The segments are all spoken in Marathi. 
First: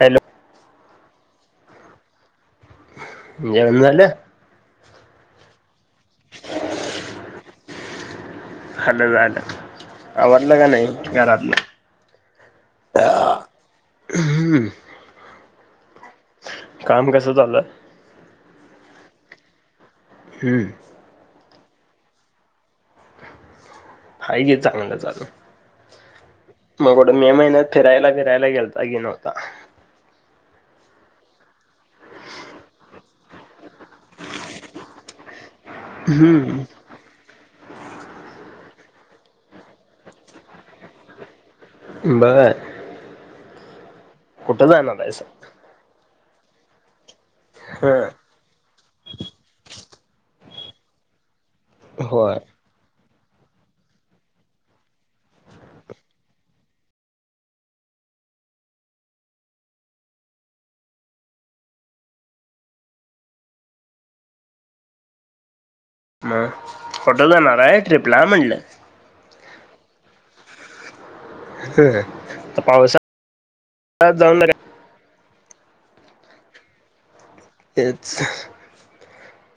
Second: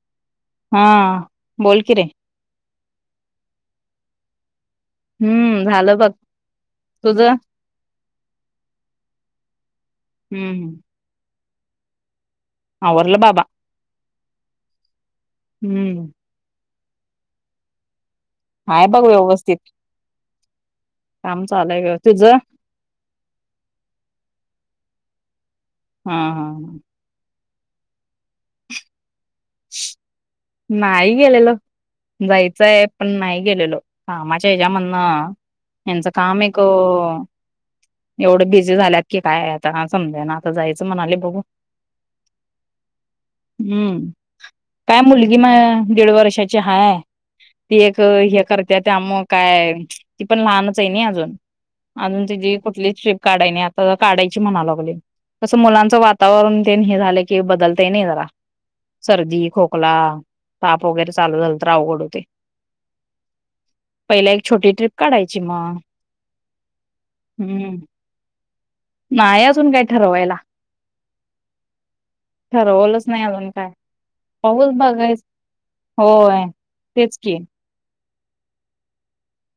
हॅलो हा, बोल कि रे. जेवण झालं? हम्म, झालं बघ. तुझं? खाल्लं झालं आवरलं का हम्म नाही घरातलं? आवरलं बाबा. हम्म्. हम्म. काम कसं झालं? हाय बघ, व्यवस्थित् हम्म. काम चालू आहे गं. तुझं? पाहीजे चांगलं चालू. हा हा हा. मग कुठं मे महिन्यात फिरायला बिरायला गेलता की नव्हता? नाही गेलेलो. जायचंय, पण नाही गेलेलो. कामाच्या हच्यामधनं ह्यांचं काम हम्म एकं एवढं बिझी झाल्यात की काय, आता समजेना. आता जायचं म्हणाले बघू बरं. हम्म, जाणार काय आहेसा? मुलगी म दीड वर्षा ची हाय. ती एक हं. हे कर त्या, त्या म काय? ती पण लहानच आहे ना अजून, अजून होय. तिजी कुठलीच ट्रिप काढाय नाही, आता काढायची म्हणा लागलोय. कसं मुलांचं वातावरण तेन हे झालं की बदलतंये नाही जरा. सर्दी, खोकला, ताप वगैरे चालू झालं तर अवघड होतंय. पहिला एक, छोटी ट्रीप काढायची मग. मग कुठं जाणार हम्म आहे ट्रिपला म्हटलं? नाही, अजून काय ठरवायला. हं. ठरवलंच पावसाळ्यात नाही अजून काय? जाऊन पाऊस बघायचं होय, तेच की. तेच.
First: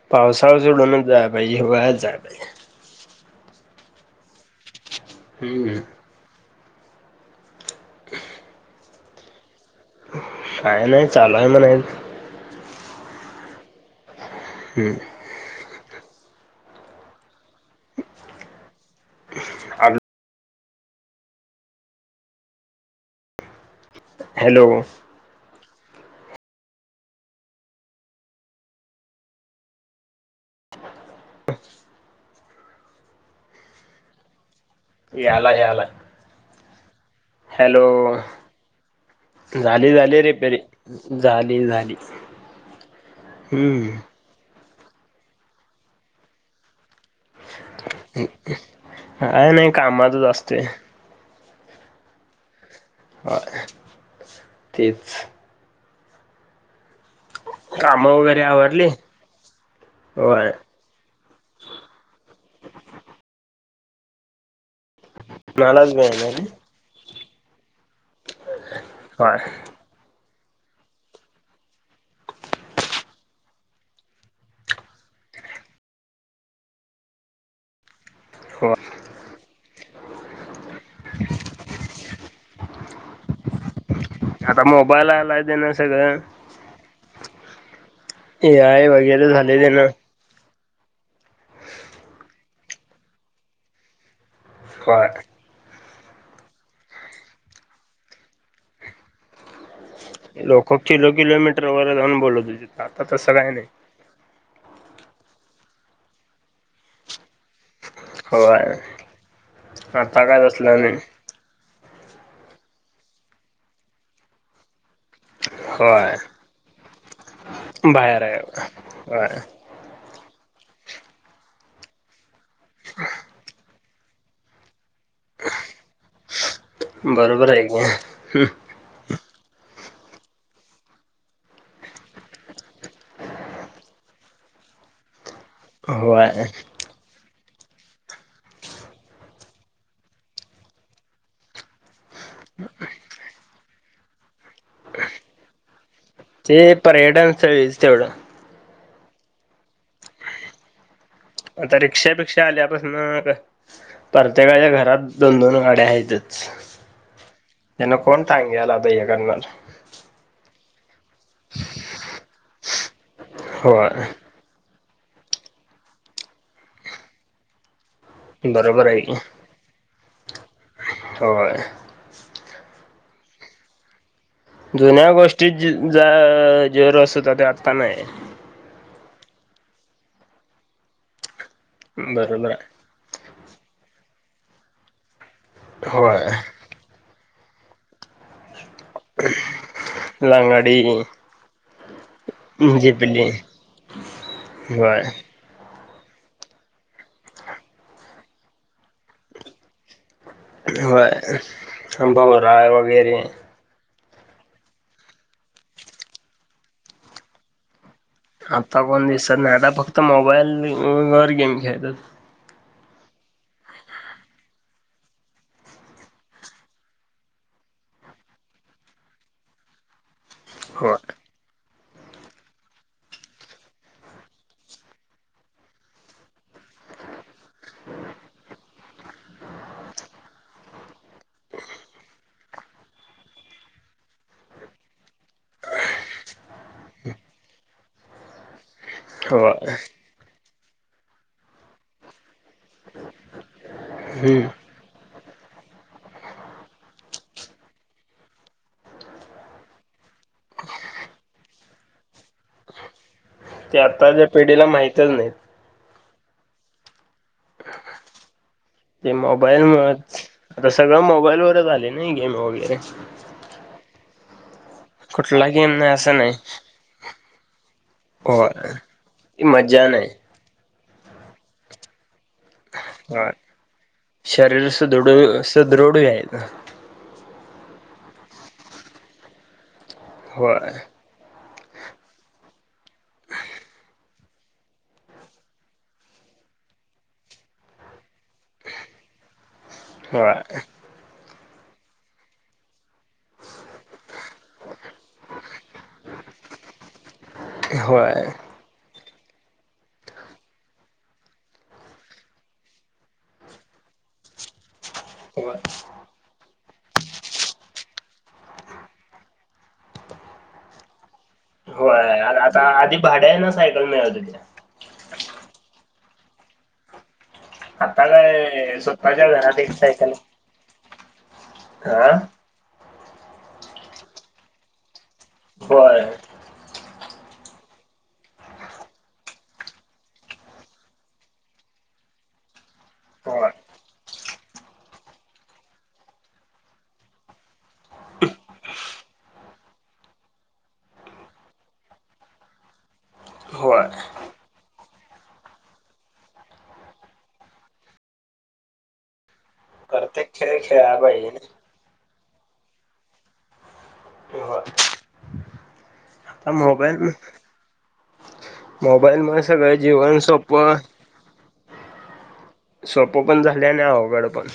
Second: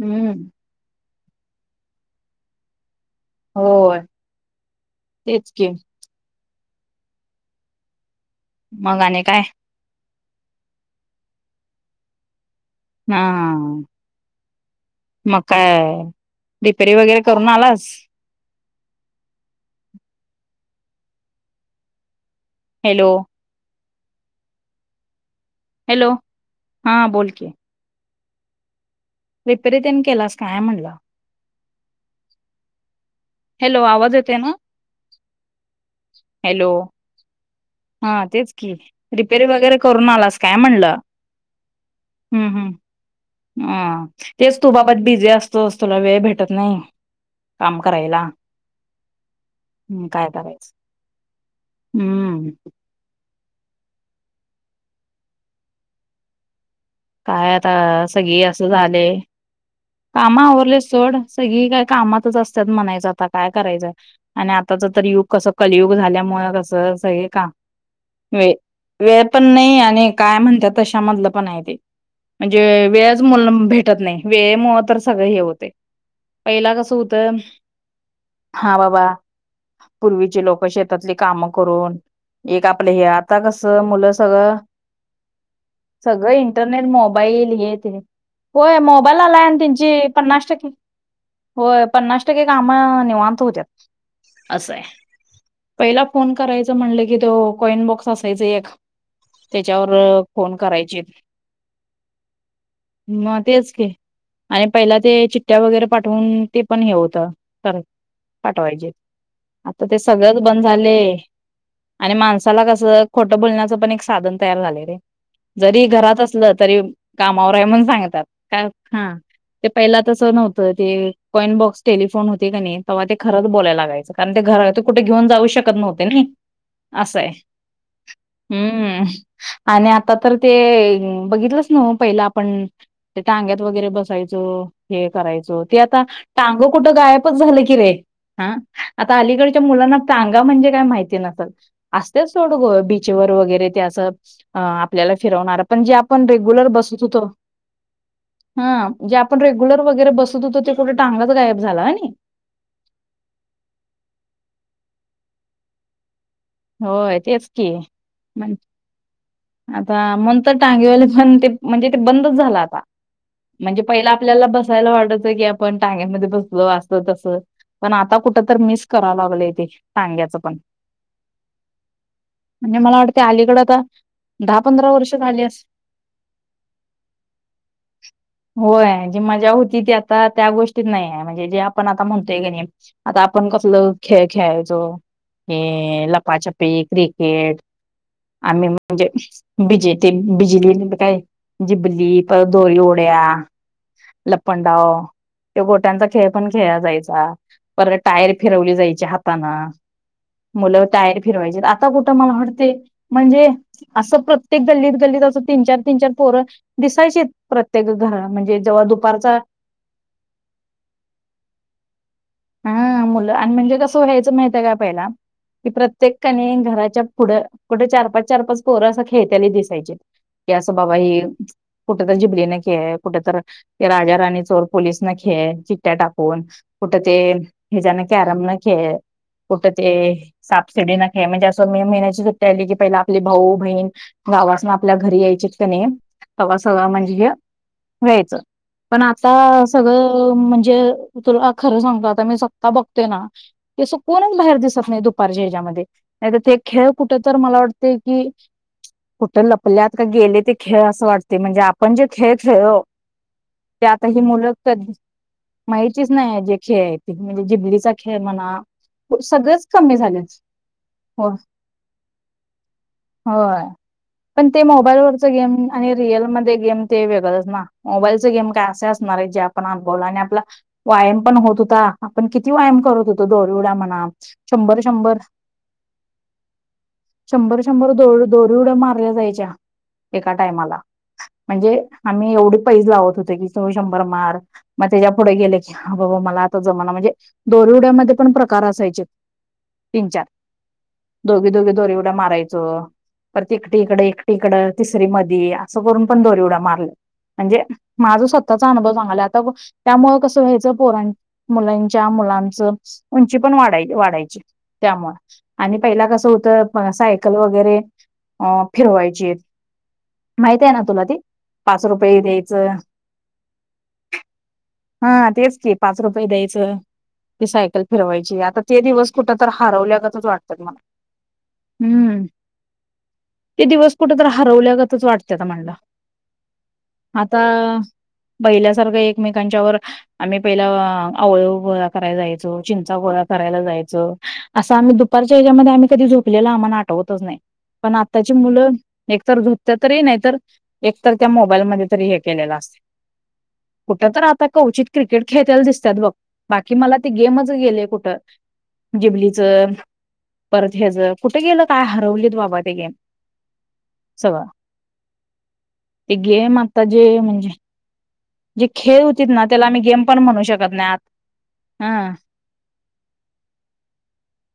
हम्म पावसाळा सोडूनच जाया पाहिजे, हिवाळ्यात जाया पाहिजे. होय, तेच की. हम्म. [unintelligible] मंग आणि काय? काय नाही चालूय म्हणायच हम हम्म.. मग काय रिपेरी वगैरे करून आलास? आलो. हॅलो! हॅलो! हॅलो! हा बोल की. रिपेरी तेन केलास काय म्हणल? [inaudible] हॅलो! आवाज येतोय ना? यालाय यालाय.. हॅलो! हॅलो! हा तेच की रिपेरी वगैरे झाली करून झाली आलास काय रिपेरी म्हणलं? झाली झाली. हम्म हम्म हम्म ह तेच तू बाबत बिझी असतोस तुला वेळ भेटत नाही. काम करायला, काय नाही मग कामातच काय असतोय करायचं हम्म.. होय तेच काय आता काम वगैरे सगळी असं आवरली झालय, काम होय आवरलेत सोड. सगळी काय कामातच असत्यात म्हणायचं आता काय करायचंय आणि आताच तर यु कसं मलाच कलयुग वेळ नाही झाल्यामुळ कसं अस हे का वे वेळ होय पण नाही आणि काय म्हणतात तशामधल पण आहे ते म्हणजे वेळच मु भेटत नाही वेळेमुळ तर सगळ हे होतय पहिला कस होत होय हा बाबा पूर्वीची लोकं शेतातली कामं करून एक आपलं हे आता कस मुलं सगळं आता मोबाईल सगळं इंटरनेट मोबाईल हे ते ए होय आय मोबाईल वगैरे आलाय झालय अन् त्यानं पन्नास टक्के होय पन्नास टक्के काम निवांत होत्यात. असंय होय पहिला फोन करायचं म्हणल की तो कॉइन बॉक्स असायच एक त्याच्यावर फोन लोकं करायचे किलो किलो मीटरवर जाऊन बोलत हुतीत आता तसं मग काय नाही. तेच की आणि पहिला ते चिट्टया वगैरे पाठवून ते पण हे होतं. [unintelligible] होय पाठवायचे आता ते सगळच काय बंद तसलं नाही झालय आणि माणसाला कसं खोटं बोलण्याचं पण एक साधन तयार झालय रे जरी होय घरात असलं तरी कामावर आहे म्हणून बाहेर सांगतात आहे काय हा होय ते पहिला तसं नव्हतं ते कॉइन बॉक्स टेलिफोन होते कणी नाही तेव्हा ते खरंच बोलाय लागायचं. कारण ते घरा ते कुठे घेऊन जाऊ शकत नव्हते नाही असंय. बरोबर आहे की हम् आणि आता तर ते बघितलंच नव्ह पहिला आपण ते टांग्यात वगैरे बसायचो हे करायचो ते आता होय टांग कुठं गायबच झालं की रे हा आता अलीकडच्या मुलांना टांगा म्हणजे काय माहिती नसल. असतेच सोड गो बीचवर वगैरे ते असं आपल्याला फिरवणार पण जे आपण रेग्युलर ते बसत होतो पर्यटन स्थळीच तेवढं हा जे आपण रेग्युलर वगैरे बसत होतो ते कुठ टांगाच गायब आता झाला आणि रिक्षापिक्क्षा आल्यापासन प्रत्येकाच्या घरात दोन दोन गाड्या आहेतच. होय तेच की त्यांन कोण म्हण- टांग्याला ह्य करणार आता म्हणून तर टांगेवाले पण ते म्हणजे ते बंदच झालं आता म्हणजे होय पहिला आपल्याला बसायला वाटायच की आपण टांग्यांमध्ये बसलो अस तस पण आता कुठ तर बरोबर मिस आहे की करा लागलोय ते टांग्याचं पण होय. आणि मला वाटते अलीकड तर जुन्या गोष्टीत जे अ जे रस होता ते आत्ता नाही. होय, जी मज्जा होती ती आता त्या गोष्टीत नाही आहे म्हणजे जे आपण आता म्हणतोय बरोबर का नाई आहे. आता आपण कसलं खेळ खेळायचो हे होय लपा-छापी क्रिकेट आम्ही म्हणजे बिजेती लंगडी बिजली काय जिबली परत दोरी ओढ्या झिपली लपंडाव होय ते गोट्यांचा खेळ पण खेळा जायचा परत टायर फिरवली जायची हातानं मुलं होय. टायर फिरवायचे आता कुठं मला भवरा वाटते वगैरे म्हणजे असं प्रत्येक गल्लीत गल्लीत असं तीन चार तीन चार पोरं दिसायची. प्रत्येक घरात आता कोण दिसत नाय ना फक्त मोबाईल वर गेम खेळत्यात. हा मुलं आणि म्हणजे कसं व्हायचं माहितीये काय पहिला कि प्रत्येकानी घराच्या पुढं कुठे चार पाच चार पाच पोरं असं खेळत्याली दिसायची. की असं बाबा होय हे कुठ तर जिबली न खेळ ये कुठ तर ते राजा राणी चोर पोलीस न खेळ ये चिट्ट्या टाकून कुठं ते ह्याच्यान कॅरम न खेळये कुठं ते सापसिडीन खेळ म्हणजे असं मे महिन्याची सुट्टी आली की पहिला आपली भाऊ बहीण गावासन आपल्या घरी यायचीत का नी तवा सगळं म्हणजे हे व्हायचं. पण आता होय सगळं म्हणजे तुला खरं सांगू का आता मी स्वतः बघतोय ना कोणच बाहेर हम्म दिसत नाही. पंजे ह्याच्यामध्ये नाही तर ते खेळ कुठ तर मला वाटतय की कुठं लपल्यात का गेले ते खेळ असं वाटते म्हणजे आपण जे खेळ खेळलो ते आता ही आताच्या मुलं पिढीला कर माहितच नाही. माहितीच नाही जे खेळ आहे ते म्हणजे जिबलीचा खेळ म्हणा ते मोबाईल सगळेच कमी झालेत आता सगळं हो मोबाईल वरच आलय नाय गेम वगैरे होय. पण ते मोबाईलवरच कुठला गेम नाही आणि असं नाही रिअलमध्ये गेम ते वेगळच ना मोबाईलच हो गेम काय असे असणार आहे जे ती आपण मज्जा अनुभवलं नाही आणि आपला व्यायाम पण होत होता आपण किती व्यायाम करत होतो हो दोरऊड्या म्हणा शरीर शंभर शंभर सुदृढ सुदृढी आहेत. शंभर शंभर दो दोरी उड्या मारल्या जायच्या एका होय टायमाला म्हणजे आम्ही एवढी पैज लावत होतो की तू शंभर मार मग त्याच्या पुुढ गेले की हा बाबा मला आता जमना म्हणजे दोरऊड्यामध्ये पण प्रकार असायचे. तीन चार दोघी दोघी दोरी उड्या मारायच. परत एकटी इकडं एकटी इकडं तिसरी मधी असं करून पण दोरी उड्या मारल्या. म्हणजे होय माझा स्वतःचा अनुभव सांगाला आता त्यामुळं कसं व्हायचं पोरा मुलांच्या मुलांचं उंची पण वाढाय वाढाय ची त्यामुळं होय आणि पहिला कस होत बघा सायकल वगैरे अ फिरवायची माहित आहे ना तुला ते होय आता आधी भाड्यान सायकल मिळत होत्या. हा तेच की पाच रुपये द्यायचं ती सायकल आता फिरवायची आता काय ते दिवस स्वतःच्या कुठ तर घरात एक सायकल हरवल्यागतच वाटत्यात मला हा हम्म. ते दिवस कुठे तर हरवल्यागतच वाटत्यात म्हणलं. होय आता पहील्यासारखं एकमेकांच्यावर आम्ही पहिला आवळ गोळा कराय जायचो, चिंचा गोळा होय करायला जायचो. च असं आम्ही दुपारच्या हेज्यामध्ये आम्ही कधी झोपलेल आम्हाला आठवतच नाही. पण आत्ताची मुलं एकतर झोपतात तरी नाही तर एक तर त्या मोबाईलमध्ये तरी हे केलेलं असतंय. होय कुठं तर आता कवचित क्रिकेट खेळत्याल दिसत्यात बघ. बाकी मला ते गेमच गेलय कुठं जिबलीचं प्रत्येक खेळ परत हेज खेळायला पाहिजे कुठे ना गेलं? काय हरवलीत बाबा ते गेम सगळ होय ते आता गेम आत्ता जे मोबाईल म्हणजे जे खेळ मोबाईल होतीत मुळे ना त्याला सगळं आम्ही गेम पण जीवन म्हणू शकत सोपं नाही आत हां सोपं पण झालय आणि अवघड पण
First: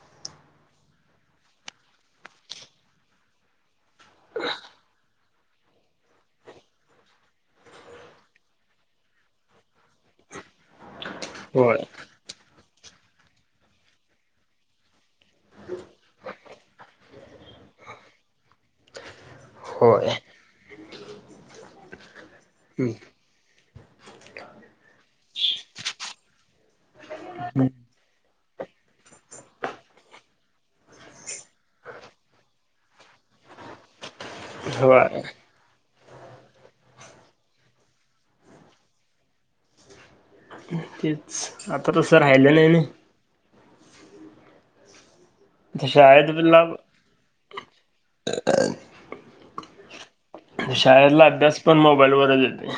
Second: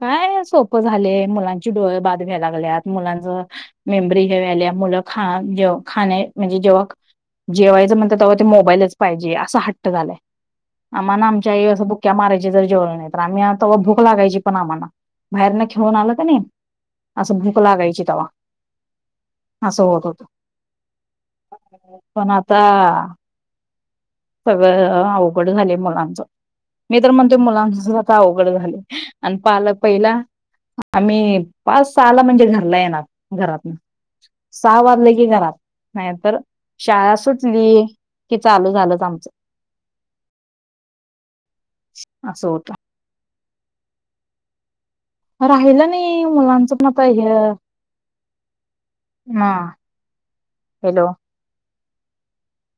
काय सोपं झालय मुलांची डोळ बाद व्हाय लागल्यात मुलांच मेमरी हे व्हायला मुलं खा जेव खाने म्हणजे जेव्हा जेवायच म्हणत्यात तेव्हा ते मोबाईलच पाहिजे असा हट्ट झालाय. आम्हाना आम आमची आई होय अस बुक्या मारयची तरी जेवल नाही तर आम् तवा भूक लागायची. पण आम्हाना बाहेरन खेळून आलं कणी असं भूक लागायची तवा. असं होत होय. होतं, पण आता सगळं अवघड झालय मुलाचं. मी तर म्हणतोय मुलांच आता अवघडच झालंय. आणि पाल पहिला आम्ही पाच सहाला म्हणजे घरला येणार, घरातन सहा वाजलं होय की घरात, नाही तर शाळा सुटली की चालू झालंच आमचं. तेच आता तसं असं राहिलं नाही होत ना? आता राहिलं नाही शाळेतला मुलांचं पण आता हे हां शाळेतला अभ्यास पण मोबाईलवरच येतोय.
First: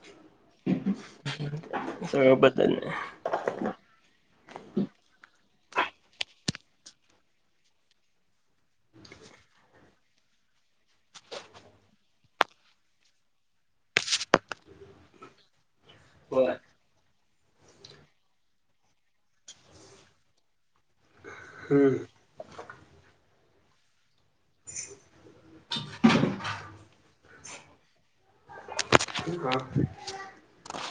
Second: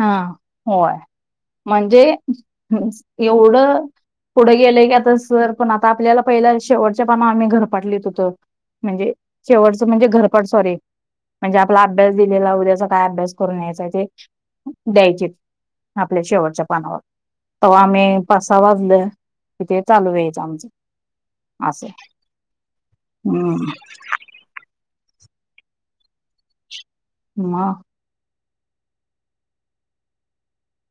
हां होय म्हणजे सगळं बदललंय. एवढं पुढे गेलंय की आता सर पण आता आपल्याला पहिल्या शेवटच्या पानावर आम्ही गृहपाठ लिहित होतो. म्हणजे शेवटचं म्हणजे घरपाठ सॉरी म्हणजे आपला अभ्यास दिलेला उद्याचा काय अभ्यास करून यायचा ते द्यायचीत. आपल्या होय शेवटच्या पानावर. तवा आम्ही पाच-सहा वाजल की ते चालू व्हायचं आमचं. अस हम्म हम्म. मग? [inaudible]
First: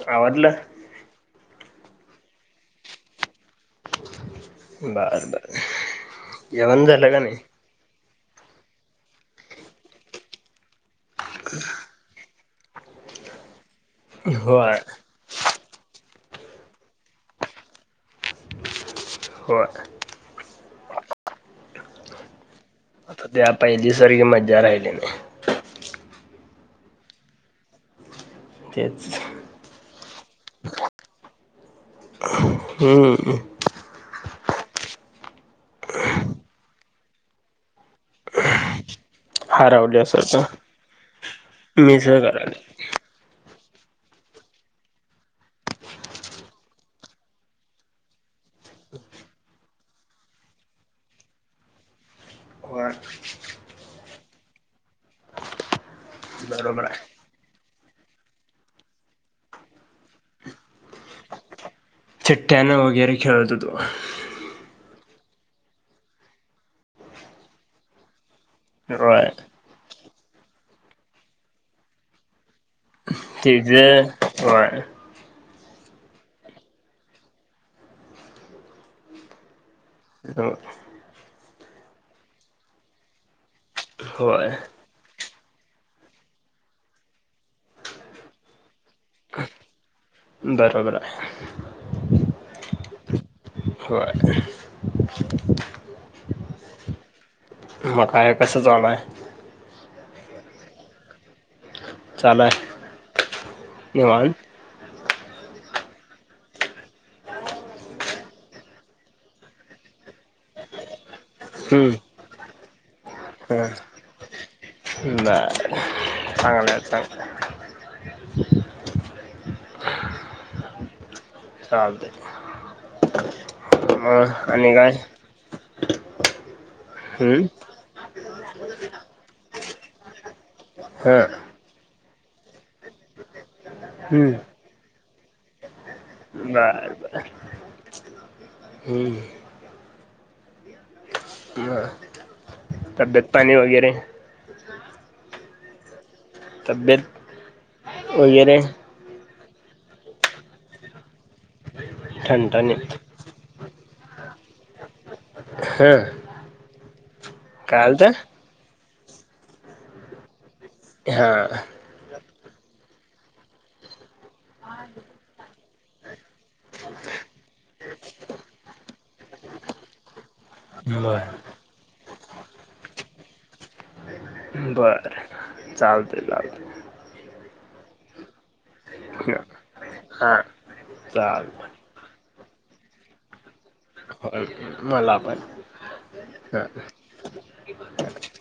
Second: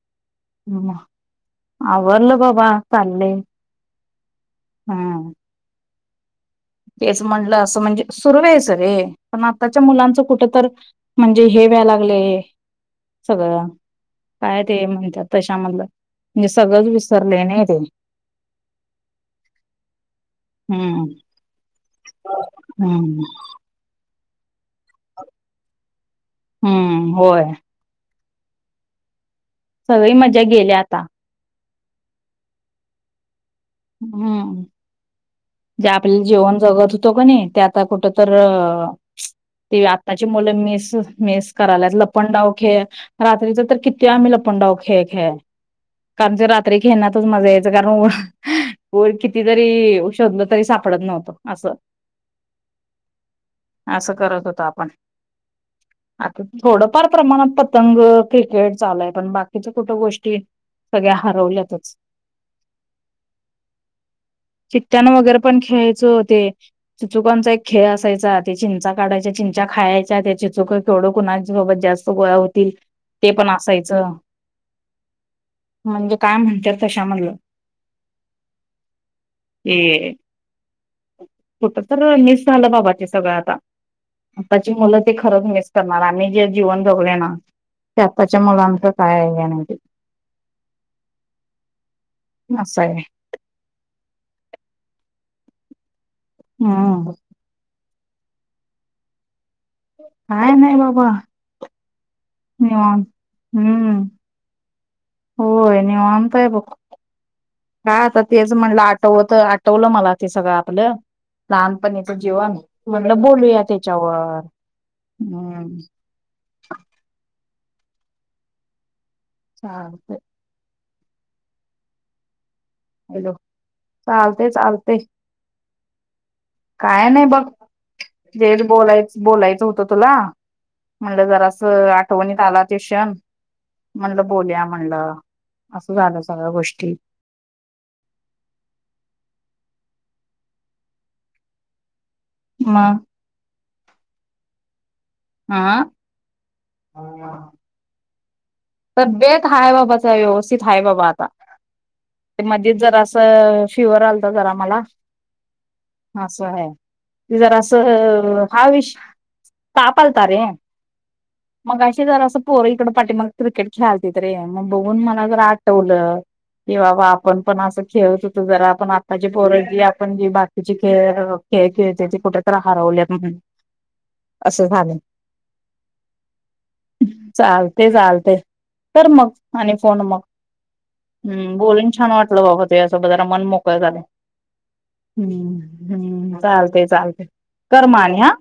आवरलं? हां आवरलं बाबा चाललंय बर हम्म. बर जेवण झालं का तेच नाही? म्हणलं असं म्हणजे सुरू राहायचं रे पण आत्ताच्या मुलांचं कुठ तर म्हणजे हे व्हाय लागलंय. सगळं काय होय ते म्हणतात तशामधलं म्हणजे सगळंच विसरलंय नाही ते [inaudible] हम हम. हम काय पहिली सारखी मज्जा राहिलेली नाही त्यात हम होय तेच सगळी मज्जा गेल्या आता हम हम जे आपण जीवन जगत होतो कणी ते आता कुठ तर अ ते आत्ताची हरवल्यासारखं मुलं मिस मिस कराल्यात मिसळ लपंडाव करायलोय. खेळ रात्रीच तर किती आम्ही लपंडाव खेळ खेळायचो कारण ते रात्री खेळण्यातच मज्जा यायच कारण कितीतरी शोधलं तरी सापडत नव्हतं असं व्हय असं करत होतो आपण [inaudible] आता बरोबर आहे. थोडंफार प्रमाणात पतंग, क्रिकेट चालूय पण बाकीच्या कुठ गोष्टी सगळ्या हरवल्यातचं चिट्ट्यान वगैरे खेळत होतो. चिठ्ठ्यानं वगैरे पण खेळायचो ते चिचुकांचा एक खेळ असायचा, ते चिंचा होय. काढायच्या चिंचा खायच्या ते चिचुक केवढ कुणाचं बाबा जास्त गोळा होतील ते पण तिज असायचं. होय. म्हणजे काय म्हणते तशा म्हणलं ये [inaudible] हॅलो कुठं तर मिस झालं बाबा ते सगळ आता. होय आत्ताची मुलं ती खरंच मिस करणार आम्ही जे जीवन जगलोय ना ते आत्ताच्या मुलांच काय हे नाय की बरोबर हाय अस हाय व्हय होय. [inaudible] हम म काय कसं चालु हाय काय नाही बाबा चालू आहे निवांत हम. निवांत होय निवांत हाय बघ. काय आता तेच म्हणलं आठवत आठवलं मला ते सगळं आपलं. लहान हम्म पणीच जिवन म्हणलं हा बोलूया त्याच्यावर हम. बरं चालतंय [inaudible] चालतय. चालतय हॅलो चालतंय मग आणि काय? चालतंय काय नाही बघ हम्म हेच बोलायच बोलायचं होतं तुला. हा म्हणलं जरासं आठवणीत आला तो क्षण म्हणलं हम्म बोलुया म्हणलं असं झालं सगळ्या बर गोष्टी. हम मग तब्येत पाणी वगैरे आं तब्येत वगैरे तब्येत हाय बाबाचा व्यवस्थित हाय बाबा आता ते मध्येचं ठणठणीत जरासं फिवर आलता जरा मला हा आसं हाय काय आलतं जरासं हा विश ताप आलता रे. हा. मगाशी जरा असं पोरं इकडं पाठी माग क्रिकेट खेळालतीत रे मग बघून मला जरा आठवलं. कि बाबा आपण पण असं खेळत होतो जरा आपण आत्ताची पोर जी आपण जी बाकीची बर खेळ खेळ खेळ त्यात ते कुठे तर हारवल्यात म्ह बर चालतय चालतय. चालतय चालतय. कर मग आणि फोन मग हा हम्म चालतंय बोलून छान वाटलं बाबा तुज्यासोबत जरा मन मोक ळं झालं मला पण हम्म हम्म हा चालते चालते कर मं आणि हा.